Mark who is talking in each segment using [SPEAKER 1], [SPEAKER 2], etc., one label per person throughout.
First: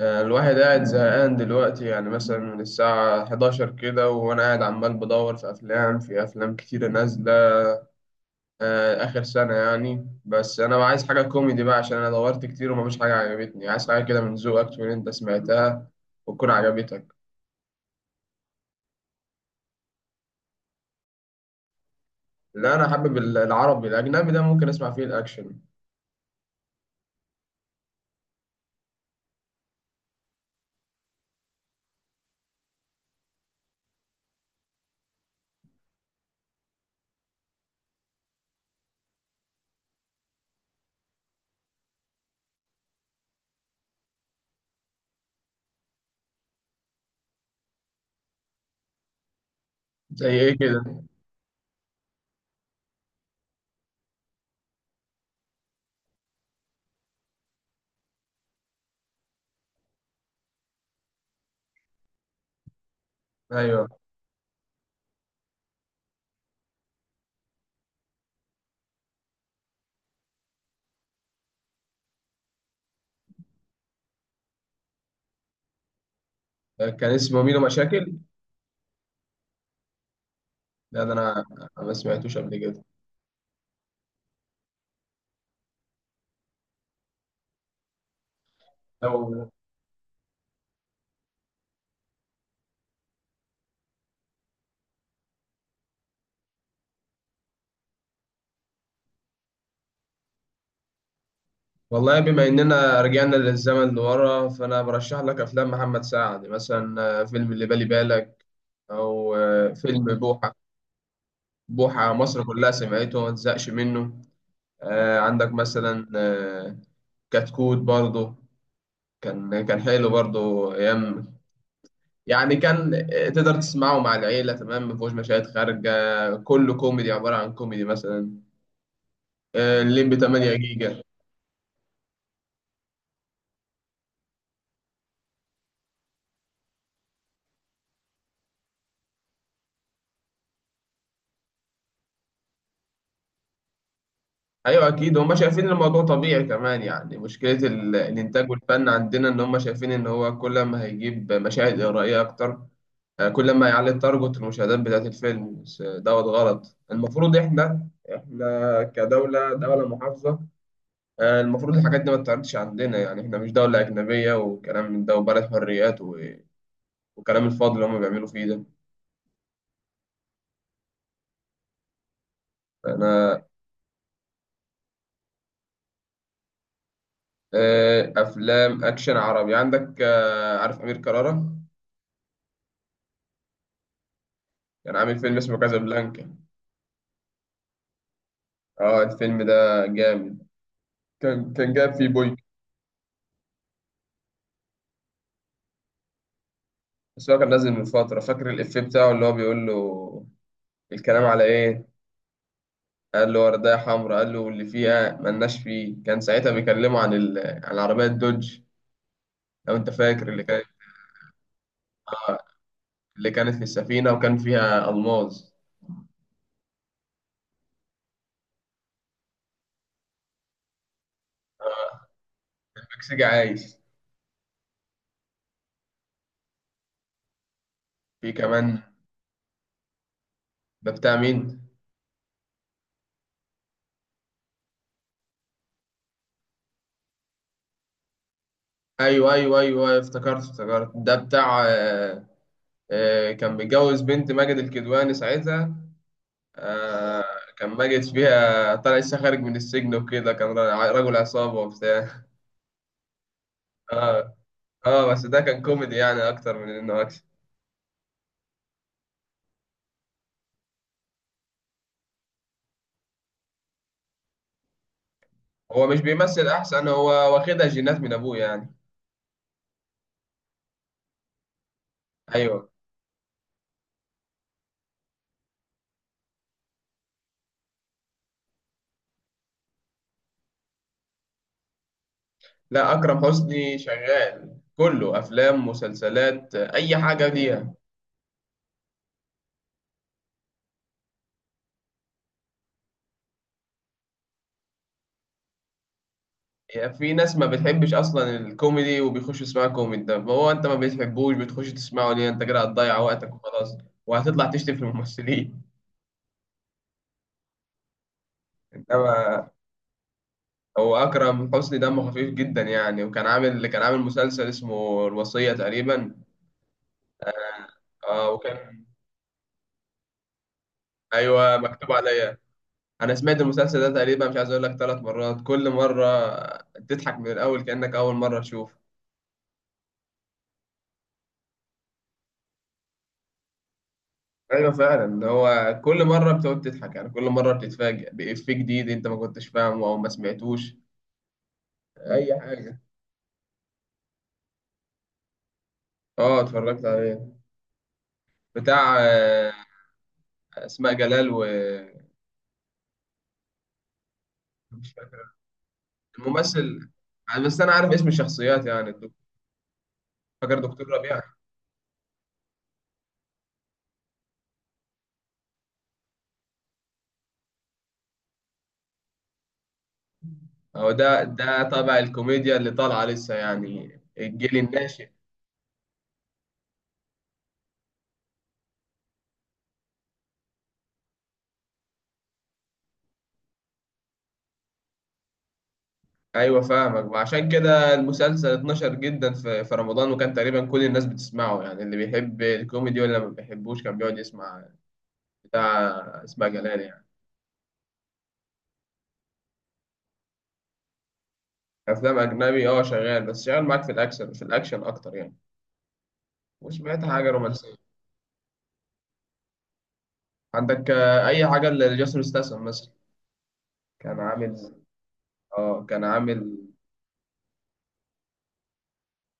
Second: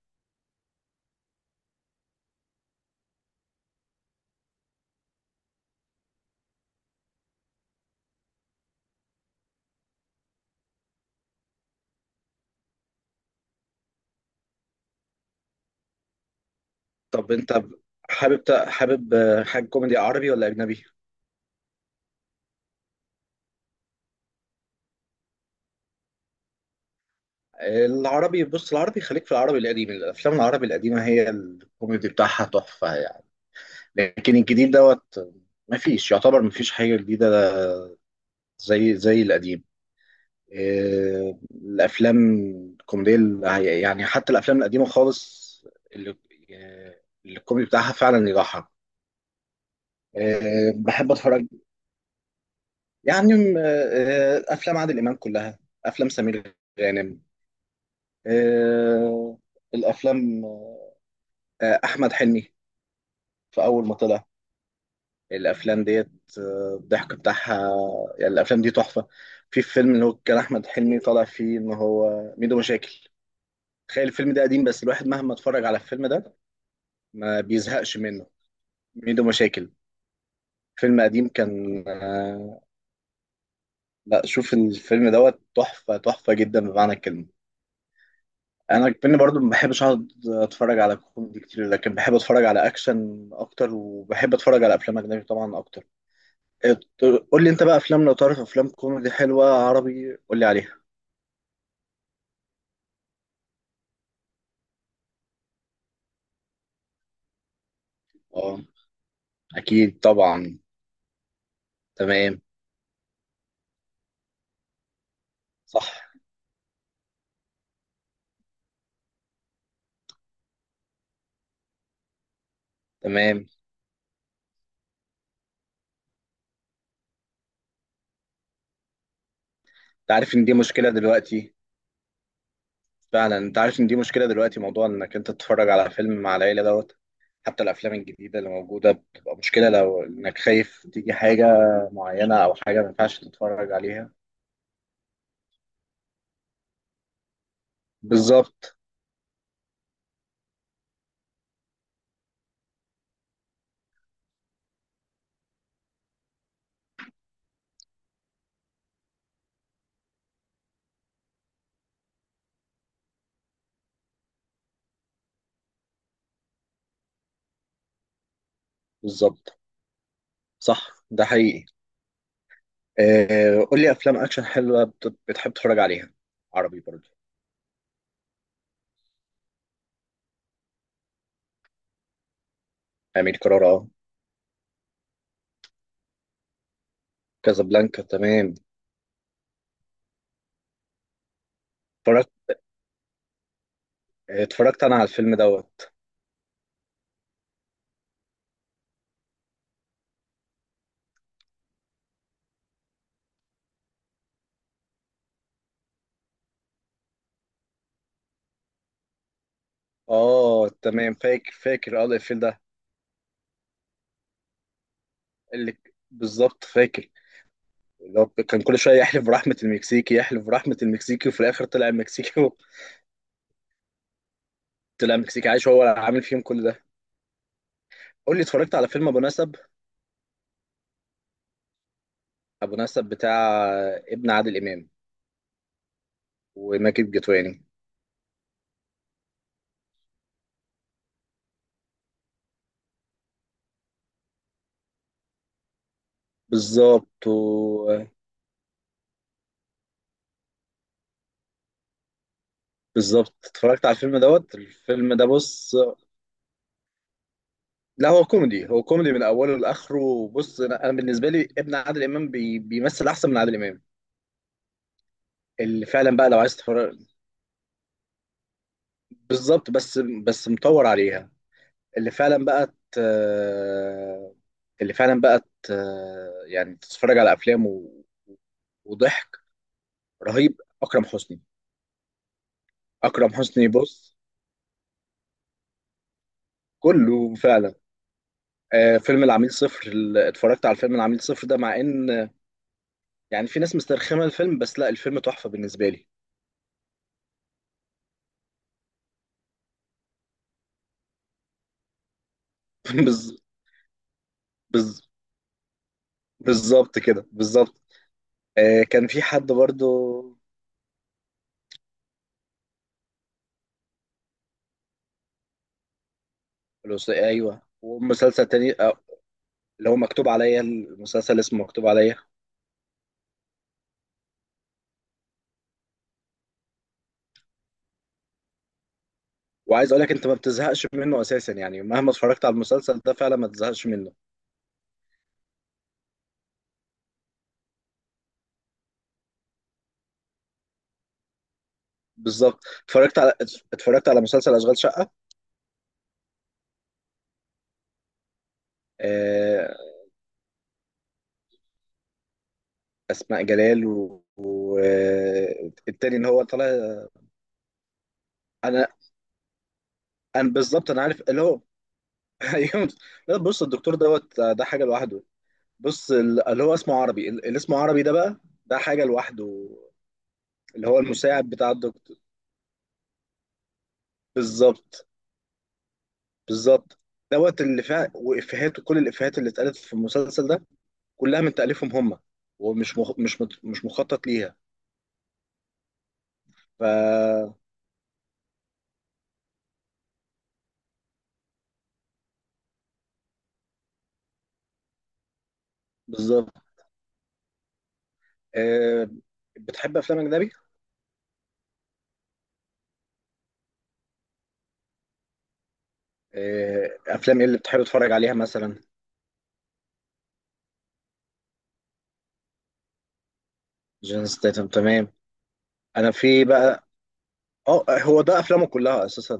[SPEAKER 1] الواحد قاعد زهقان دلوقتي يعني مثلا من الساعة 11 كده، وأنا قاعد عمال بدور في أفلام كتيرة نازلة آخر سنة يعني. بس أنا عايز حاجة كوميدي بقى، عشان أنا دورت كتير ومفيش حاجة عجبتني. عايز حاجة كده من ذوقك تكون أنت سمعتها وتكون عجبتك.
[SPEAKER 2] طب انت حابب حاجه كوميدي، عربي ولا اجنبي؟
[SPEAKER 1] لا أنا حابب العربي، الأجنبي ده ممكن أسمع فيه الأكشن.
[SPEAKER 2] العربي، بص، العربي خليك في العربي القديم. الافلام العربي القديمه هي الكوميدي بتاعها تحفه يعني. لكن الجديد دوت ما فيش، يعتبر ما فيش حاجه جديده زي القديم. الافلام الكوميديه، يعني حتى الافلام القديمه خالص، اللي اللي الكوميدي بتاعها فعلا يضحك.
[SPEAKER 1] زي إيه كده؟
[SPEAKER 2] بحب اتفرج يعني افلام عادل امام كلها، افلام سمير غانم، آه، الافلام، احمد حلمي في اول
[SPEAKER 1] أيوه،
[SPEAKER 2] ما طلع. الافلام ديت، الضحك بتاعها يعني الافلام دي تحفه. في فيلم اللي هو كان احمد حلمي طالع فيه ان هو ميدو مشاكل. تخيل الفيلم ده قديم بس الواحد مهما اتفرج على الفيلم ده
[SPEAKER 1] كان
[SPEAKER 2] ما
[SPEAKER 1] اسمه ميدو
[SPEAKER 2] بيزهقش
[SPEAKER 1] مشاكل.
[SPEAKER 2] منه. ميدو مشاكل فيلم
[SPEAKER 1] لا ده
[SPEAKER 2] قديم
[SPEAKER 1] أنا
[SPEAKER 2] كان
[SPEAKER 1] ما سمعتوش
[SPEAKER 2] آه،
[SPEAKER 1] قبل
[SPEAKER 2] لا، شوف الفيلم دوت، تحفه تحفه جدا بمعنى الكلمه. انا كمان برضو
[SPEAKER 1] كده.
[SPEAKER 2] ما بحبش اقعد اتفرج على كوميدي كتير، لكن بحب اتفرج على اكشن اكتر، وبحب اتفرج على افلام اجنبي طبعا اكتر. ات- قول لي انت بقى، افلام لو تعرف افلام كوميدي حلوه عربي قول لي عليها.
[SPEAKER 1] والله بما إننا رجعنا للزمن لورا، فأنا برشح لك أفلام محمد سعد مثلا، فيلم اللي بالي بالك
[SPEAKER 2] اه،
[SPEAKER 1] أو
[SPEAKER 2] اكيد
[SPEAKER 1] فيلم بوحة.
[SPEAKER 2] طبعا.
[SPEAKER 1] بوحة
[SPEAKER 2] تمام.
[SPEAKER 1] مصر كلها سمعته وما تزهقش منه. عندك
[SPEAKER 2] صح.
[SPEAKER 1] مثلا كتكوت برضه، كان حلو برضه أيام. يعني كان،
[SPEAKER 2] تمام.
[SPEAKER 1] تقدر تسمعه مع العيلة تمام، مفيهوش مشاهد خارجة. كله كوميدي، عبارة عن كوميدي. مثلا
[SPEAKER 2] انت
[SPEAKER 1] الليمبي
[SPEAKER 2] عارف ان
[SPEAKER 1] 8
[SPEAKER 2] دي مشكله
[SPEAKER 1] جيجا.
[SPEAKER 2] دلوقتي، فعلا. انت عارف ان دي مشكله دلوقتي، موضوع انك انت تتفرج على فيلم مع العيله دوت. حتى الافلام الجديده اللي موجوده بتبقى مشكله، لو انك خايف تيجي حاجه معينه او حاجه ما ينفعش تتفرج عليها.
[SPEAKER 1] ايوه اكيد هم شايفين الموضوع طبيعي كمان. يعني مشكله الانتاج
[SPEAKER 2] بالظبط.
[SPEAKER 1] والفن عندنا ان هم شايفين ان هو كل ما هيجيب مشاهد اغرائيه اكتر، كل ما هيعلي التارجت، المشاهدات بتاعت الفيلم. بس دوت غلط، المفروض احنا، احنا كدوله محافظه. المفروض الحاجات دي ما تتعرضش عندنا. يعني احنا مش دوله اجنبيه وكلام من ده وبلد حريات وكلام الفاضي اللي هم بيعملوا فيه ده.
[SPEAKER 2] بالظبط. صح، ده حقيقي.
[SPEAKER 1] انا،
[SPEAKER 2] آه، قول لي افلام اكشن حلوه بتحب تتفرج عليها، عربي برضه.
[SPEAKER 1] افلام اكشن عربي عندك، عارف امير كرارة؟
[SPEAKER 2] امير كرارة، اه.
[SPEAKER 1] كان عامل فيلم اسمه كازابلانكا.
[SPEAKER 2] كازابلانكا، تمام.
[SPEAKER 1] اه الفيلم ده جامد، كان جاب فيه
[SPEAKER 2] اتفرجت
[SPEAKER 1] بويك.
[SPEAKER 2] اتفرجت انا على الفيلم دوت.
[SPEAKER 1] بس هو كان نازل من فترة. فاكر الإفيه بتاعه اللي هو بيقول له، الكلام على إيه؟ قال له وردية حمراء، قال له اللي فيها ملناش فيه. كان ساعتها بيكلمه عن عن عربية دوج، لو أنت فاكر. اللي كانت،
[SPEAKER 2] اه تمام، فاكر فاكر اه الفيلم ده.
[SPEAKER 1] اللي كانت في السفينة وكان فيها ألماظ.
[SPEAKER 2] اللي بالظبط، فاكر. اللي هو كان كل شويه يحلف برحمه المكسيكي، يحلف برحمه المكسيكي، وفي الاخر طلع المكسيكي
[SPEAKER 1] مكسيكي عايش.
[SPEAKER 2] طلع المكسيكي عايش، هو اللي عامل فيهم كل ده.
[SPEAKER 1] في
[SPEAKER 2] قول لي، اتفرجت
[SPEAKER 1] كمان،
[SPEAKER 2] على فيلم ابو نسب؟
[SPEAKER 1] ده بتاع مين؟
[SPEAKER 2] ابو نسب بتاع ابن عادل امام وماجد الكدواني.
[SPEAKER 1] أيوه أيوه أيوه أيوه، افتكرت افتكرت. ده بتاع كان متجوز بنت ماجد الكدواني ساعتها. آه،
[SPEAKER 2] بالظبط.
[SPEAKER 1] كان ماجد فيها طلع لسه خارج من السجن وكده، كان رجل عصابة وبتاع.
[SPEAKER 2] بالظبط اتفرجت على الفيلم
[SPEAKER 1] اه.
[SPEAKER 2] دوت.
[SPEAKER 1] اه
[SPEAKER 2] الفيلم ده،
[SPEAKER 1] بس ده كان
[SPEAKER 2] بص،
[SPEAKER 1] كوميدي يعني اكتر من انه اكشن.
[SPEAKER 2] لا هو كوميدي، هو كوميدي من اوله لاخره. بص، أنا بالنسبه لي ابن عادل امام بيمثل احسن من عادل امام.
[SPEAKER 1] هو
[SPEAKER 2] اللي
[SPEAKER 1] مش
[SPEAKER 2] فعلا بقى لو
[SPEAKER 1] بيمثل
[SPEAKER 2] عايز
[SPEAKER 1] احسن،
[SPEAKER 2] تتفرج.
[SPEAKER 1] هو واخدها جينات من ابوه يعني.
[SPEAKER 2] بالظبط، بس بس مطور عليها. اللي فعلا بقى
[SPEAKER 1] ايوه.
[SPEAKER 2] ت... اللي فعلا بقى. يعني تتفرج على افلام وضحك رهيب. اكرم حسني.
[SPEAKER 1] لا اكرم
[SPEAKER 2] اكرم حسني،
[SPEAKER 1] حسني
[SPEAKER 2] بص،
[SPEAKER 1] شغال كله، افلام، مسلسلات، اي حاجه
[SPEAKER 2] كله
[SPEAKER 1] ليها.
[SPEAKER 2] فعلا. آه، فيلم العميل صفر، اتفرجت على فيلم العميل صفر ده، مع ان يعني في ناس مسترخمه الفيلم، بس لا، الفيلم تحفه بالنسبه لي.
[SPEAKER 1] يعني في ناس ما بتحبش اصلا الكوميدي وبيخش يسمعوا كوميدي. طب هو انت ما بتحبوش بتخش تسمعه ليه؟ انت كده هتضيع
[SPEAKER 2] بز...
[SPEAKER 1] وقتك وخلاص، وهتطلع تشتم في
[SPEAKER 2] بز...
[SPEAKER 1] الممثلين.
[SPEAKER 2] بالظبط كده، بالظبط. آه، كان في حد
[SPEAKER 1] انما
[SPEAKER 2] برضو.
[SPEAKER 1] هو أكرم حسني دمه خفيف جدا يعني. وكان عامل، كان عامل مسلسل اسمه الوصية تقريبا.
[SPEAKER 2] ايوه،
[SPEAKER 1] اه
[SPEAKER 2] ومسلسل تاني
[SPEAKER 1] وكان،
[SPEAKER 2] آه اللي هو مكتوب عليا، المسلسل
[SPEAKER 1] ايوه
[SPEAKER 2] اسمه مكتوب
[SPEAKER 1] مكتوب
[SPEAKER 2] عليا.
[SPEAKER 1] عليا. انا سمعت المسلسل ده تقريبا، مش عايز اقول لك، 3 مرات، كل مرة تضحك من الاول كأنك اول مرة تشوف.
[SPEAKER 2] وعايز اقول لك انت ما بتزهقش منه اساسا، يعني مهما اتفرجت على المسلسل ده فعلا ما تزهقش منه.
[SPEAKER 1] ايوه فعلا، هو كل مرة بتقعد تضحك يعني. كل مرة بتتفاجئ بإفيه جديد انت ما كنتش فاهمه او ما سمعتوش. اي
[SPEAKER 2] بالظبط.
[SPEAKER 1] حاجة.
[SPEAKER 2] اتفرجت على مسلسل اشغال شقه.
[SPEAKER 1] اه اتفرجت عليه، بتاع
[SPEAKER 2] آه.
[SPEAKER 1] اسماء جلال و،
[SPEAKER 2] اسماء جلال والتاني و... و-
[SPEAKER 1] مش فاكر
[SPEAKER 2] آه، التاني اللي هو طالع.
[SPEAKER 1] الممثل. بس انا عارف اسم الشخصيات
[SPEAKER 2] انا
[SPEAKER 1] يعني.
[SPEAKER 2] انا
[SPEAKER 1] فاكر دكتور
[SPEAKER 2] بالظبط، انا
[SPEAKER 1] ربيع.
[SPEAKER 2] عارف اللي هو. ايوه. لا، بص، الدكتور دوت ده حاجه لوحده. بص، اللي هو اسمه عربي، اللي اسمه عربي ده بقى ده حاجه لوحده. اللي
[SPEAKER 1] هو
[SPEAKER 2] هو
[SPEAKER 1] ده،
[SPEAKER 2] المساعد
[SPEAKER 1] ده
[SPEAKER 2] بتاع
[SPEAKER 1] طبع
[SPEAKER 2] الدكتور.
[SPEAKER 1] الكوميديا اللي طالعه لسه يعني، الجيل
[SPEAKER 2] بالظبط.
[SPEAKER 1] الناشئ.
[SPEAKER 2] بالظبط. دوت اللي فيها وافيهات، وكل الافيهات اللي اتقالت في المسلسل ده كلها من تاليفهم هم، ومش مخ... مش مت... مش مخطط ليها.
[SPEAKER 1] ايوه فاهمك. وعشان
[SPEAKER 2] ف
[SPEAKER 1] كده المسلسل اتنشر جدا في، في رمضان. وكان تقريبا كل الناس بتسمعه، يعني اللي بيحب الكوميدي ولا ما بيحبوش كان بيقعد يسمع بتاع اسماء
[SPEAKER 2] بالظبط.
[SPEAKER 1] جلال يعني.
[SPEAKER 2] آه... بتحب افلام اجنبي؟
[SPEAKER 1] افلام اجنبي، اه شغال. بس شغال معاك في الاكشن، في الاكشن اكتر يعني. وسمعت حاجه
[SPEAKER 2] افلام ايه اللي
[SPEAKER 1] رومانسيه.
[SPEAKER 2] بتحب تتفرج عليها مثلا؟
[SPEAKER 1] عندك اي حاجه لجاسر استسلم مثلا، كان
[SPEAKER 2] جون ستيتم،
[SPEAKER 1] عامل.
[SPEAKER 2] تمام.
[SPEAKER 1] اه كان
[SPEAKER 2] انا في
[SPEAKER 1] عامل.
[SPEAKER 2] بقى اه، هو ده افلامه كلها اساسا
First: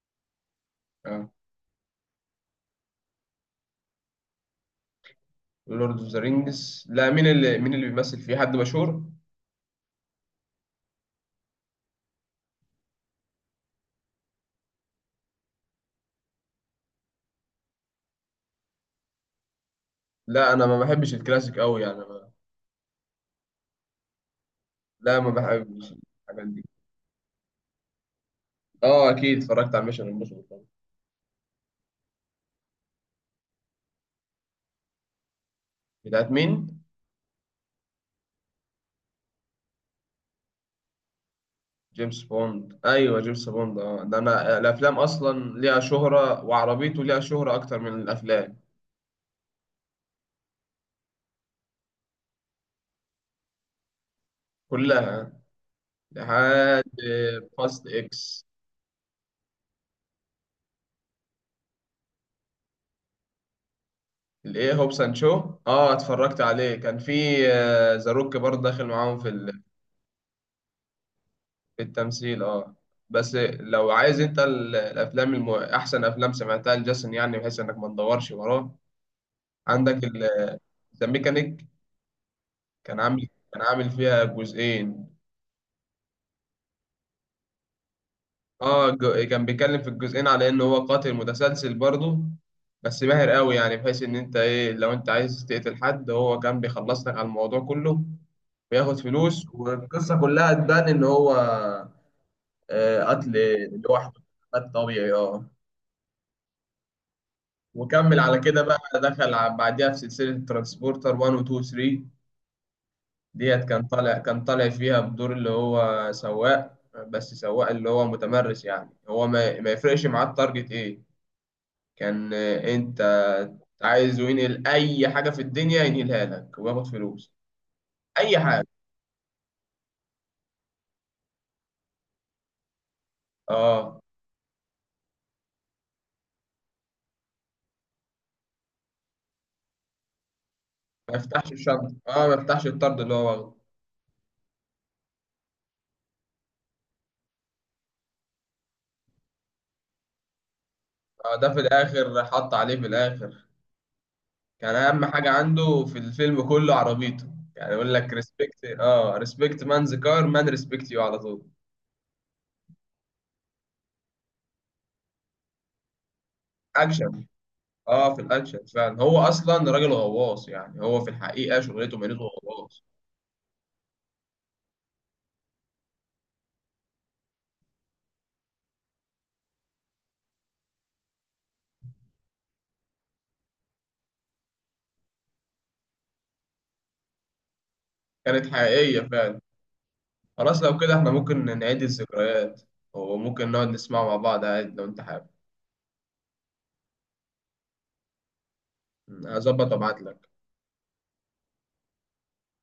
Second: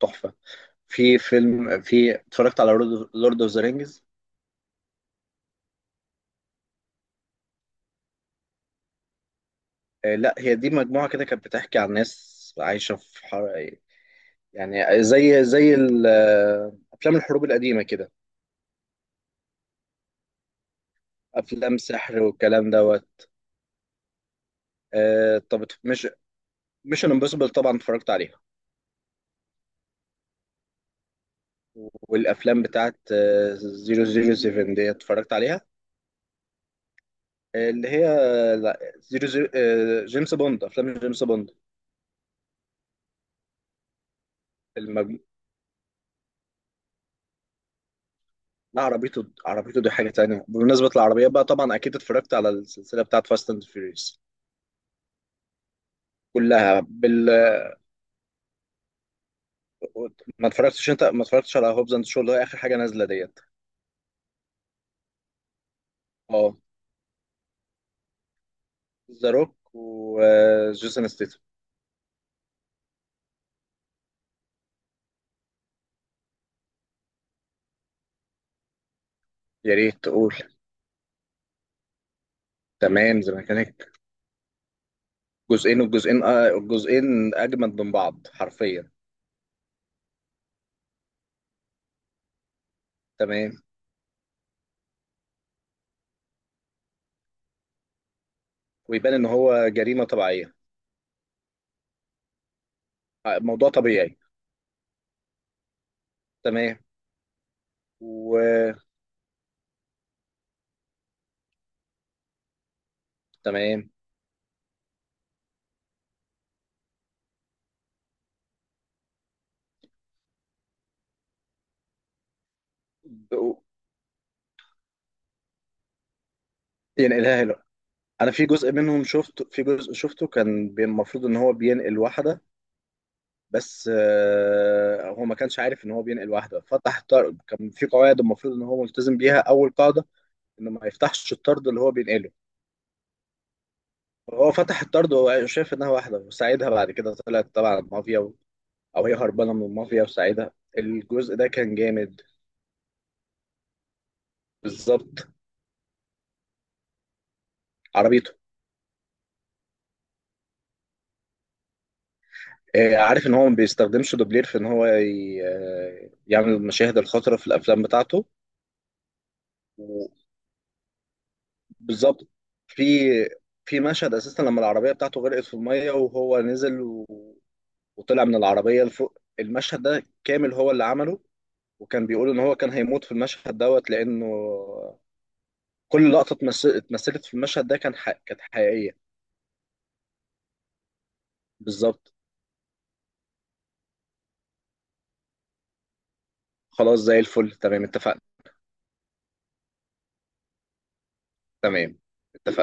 [SPEAKER 2] تحفه.
[SPEAKER 1] أه
[SPEAKER 2] في اتفرجت على لورد اوف ذا رينجز.
[SPEAKER 1] لورد اوف ذا رينجز؟ لا، مين اللي، مين اللي بيمثل فيه، حد مشهور؟
[SPEAKER 2] لا، هي دي مجموعة كده كانت بتحكي عن ناس عايشة يعني زي أفلام الحروب القديمة كده.
[SPEAKER 1] لا انا ما بحبش الكلاسيك
[SPEAKER 2] أفلام
[SPEAKER 1] قوي يعني
[SPEAKER 2] سحر
[SPEAKER 1] ما.
[SPEAKER 2] والكلام دوت.
[SPEAKER 1] لا ما
[SPEAKER 2] طب،
[SPEAKER 1] بحبش
[SPEAKER 2] مش
[SPEAKER 1] الحاجات دي.
[SPEAKER 2] ميشن امبوسيبل طبعا اتفرجت عليها.
[SPEAKER 1] اه اكيد اتفرجت على ميشن امبوسيبل طبعا.
[SPEAKER 2] والأفلام بتاعت 007 دي اتفرجت عليها.
[SPEAKER 1] بتاعت مين؟
[SPEAKER 2] اللي هي لا، زيرو زيرو جيمس بوند. أفلام جيمس
[SPEAKER 1] جيمس بوند؟ ايوه جيمس بوند، اه ده انا الافلام
[SPEAKER 2] بوند.
[SPEAKER 1] اصلا ليها شهرة، وعربيته ليها شهرة اكتر من الافلام.
[SPEAKER 2] لا، عربيته، عربيته دي حاجة تانية. بمناسبة العربية بقى، طبعا أكيد اتفرجت على السلسلة بتاعت فاست أند فيوريوس.
[SPEAKER 1] كلها
[SPEAKER 2] كلها.
[SPEAKER 1] لحد فاست اكس.
[SPEAKER 2] ما اتفرجتش؟ أنت ما اتفرجتش على هوبز أند شو اللي هي آخر حاجة نازلة ديت؟
[SPEAKER 1] الايه، هوبس اند شو؟ اه اتفرجت
[SPEAKER 2] اه،
[SPEAKER 1] عليه، كان في ذا روك برضه داخل معاهم في،
[SPEAKER 2] ذا روك وجيسون ستيتم.
[SPEAKER 1] في التمثيل اه. بس لو عايز انت الافلام احسن افلام سمعتها لجاسون يعني، بحيث انك ما تدورش وراه،
[SPEAKER 2] يا ريت
[SPEAKER 1] عندك
[SPEAKER 2] تقول.
[SPEAKER 1] ذا ميكانيك. كان
[SPEAKER 2] تمام،
[SPEAKER 1] عامل،
[SPEAKER 2] زي ما
[SPEAKER 1] كان
[SPEAKER 2] كانت
[SPEAKER 1] عامل فيها جزئين.
[SPEAKER 2] جزئين. والجزئين آه، الجزئين أجمد من بعض
[SPEAKER 1] اه
[SPEAKER 2] حرفيا.
[SPEAKER 1] كان بيتكلم في الجزئين على انه هو قاتل متسلسل برضه، بس ماهر
[SPEAKER 2] تمام.
[SPEAKER 1] قوي. يعني بحيث ان انت ايه، لو انت عايز تقتل حد هو كان بيخلص لك على الموضوع كله. بياخد
[SPEAKER 2] ويبان إن
[SPEAKER 1] فلوس،
[SPEAKER 2] هو جريمة
[SPEAKER 1] والقصة كلها
[SPEAKER 2] طبيعية،
[SPEAKER 1] تبان ان هو، قتل
[SPEAKER 2] موضوع طبيعي.
[SPEAKER 1] لوحده. قتل طبيعي اه.
[SPEAKER 2] تمام.
[SPEAKER 1] وكمل على كده بقى، دخل بعديها في سلسلة ترانسبورتر 1 و 2 و 3. ديت كان
[SPEAKER 2] وتمام
[SPEAKER 1] طالع، كان طالع فيها بدور اللي هو سواق. بس سواق اللي هو متمرس يعني، هو ما يفرقش معاه التارجت ايه. كان انت عايز ينقل اي حاجة في الدنيا ينقلها لك وياخد
[SPEAKER 2] يعني.
[SPEAKER 1] فلوس.
[SPEAKER 2] لا، انا
[SPEAKER 1] اي حاجة،
[SPEAKER 2] في جزء شفته كان المفروض ان هو بينقل واحده. بس
[SPEAKER 1] اه
[SPEAKER 2] هو ما كانش عارف ان هو بينقل واحده، فتح طرد. كان في قواعد المفروض ان هو ملتزم بيها، اول قاعده انه ما
[SPEAKER 1] ما
[SPEAKER 2] يفتحش
[SPEAKER 1] يفتحش
[SPEAKER 2] الطرد اللي هو
[SPEAKER 1] الشنطة، اه
[SPEAKER 2] بينقله.
[SPEAKER 1] ما يفتحش الطرد اللي هو واخده.
[SPEAKER 2] هو فتح الطرد وهو شايف انها واحده وساعدها، بعد كده طلعت تبع المافيا، او هي هربانه من المافيا وساعدها. الجزء ده
[SPEAKER 1] ده في
[SPEAKER 2] كان جامد.
[SPEAKER 1] الاخر حط عليه في الاخر. كان اهم
[SPEAKER 2] بالظبط.
[SPEAKER 1] حاجه عنده في الفيلم كله عربيته، يعني يقول لك
[SPEAKER 2] عربيته.
[SPEAKER 1] ريسبكت، اه ريسبكت مان، ذا كار مان، ريسبكت يو على طول.
[SPEAKER 2] عارف ان هو ما بيستخدمش دوبلير في ان هو يعمل المشاهد
[SPEAKER 1] اكشن،
[SPEAKER 2] الخطره في الافلام
[SPEAKER 1] اه في
[SPEAKER 2] بتاعته.
[SPEAKER 1] الاكشن فعلا. هو اصلا راجل غواص يعني، هو في الحقيقه شغلته، مهنته
[SPEAKER 2] بالظبط.
[SPEAKER 1] غواص.
[SPEAKER 2] في في مشهد اساسا لما العربيه بتاعته غرقت في الميه وهو نزل وطلع من العربيه لفوق. المشهد ده كامل هو اللي عمله. وكان بيقول ان هو كان هيموت في المشهد دوت، لانه كل لقطه اتمثلت في المشهد ده كانت
[SPEAKER 1] كانت
[SPEAKER 2] حقيقيه.
[SPEAKER 1] حقيقيه فعلا. خلاص لو كده احنا ممكن نعيد
[SPEAKER 2] بالظبط.
[SPEAKER 1] الذكريات، وممكن نقعد نسمعه مع بعض عادي لو انت حابب.
[SPEAKER 2] خلاص، زي الفل، تمام، اتفقنا.
[SPEAKER 1] هظبط وابعت لك.
[SPEAKER 2] تمام، اتفقنا.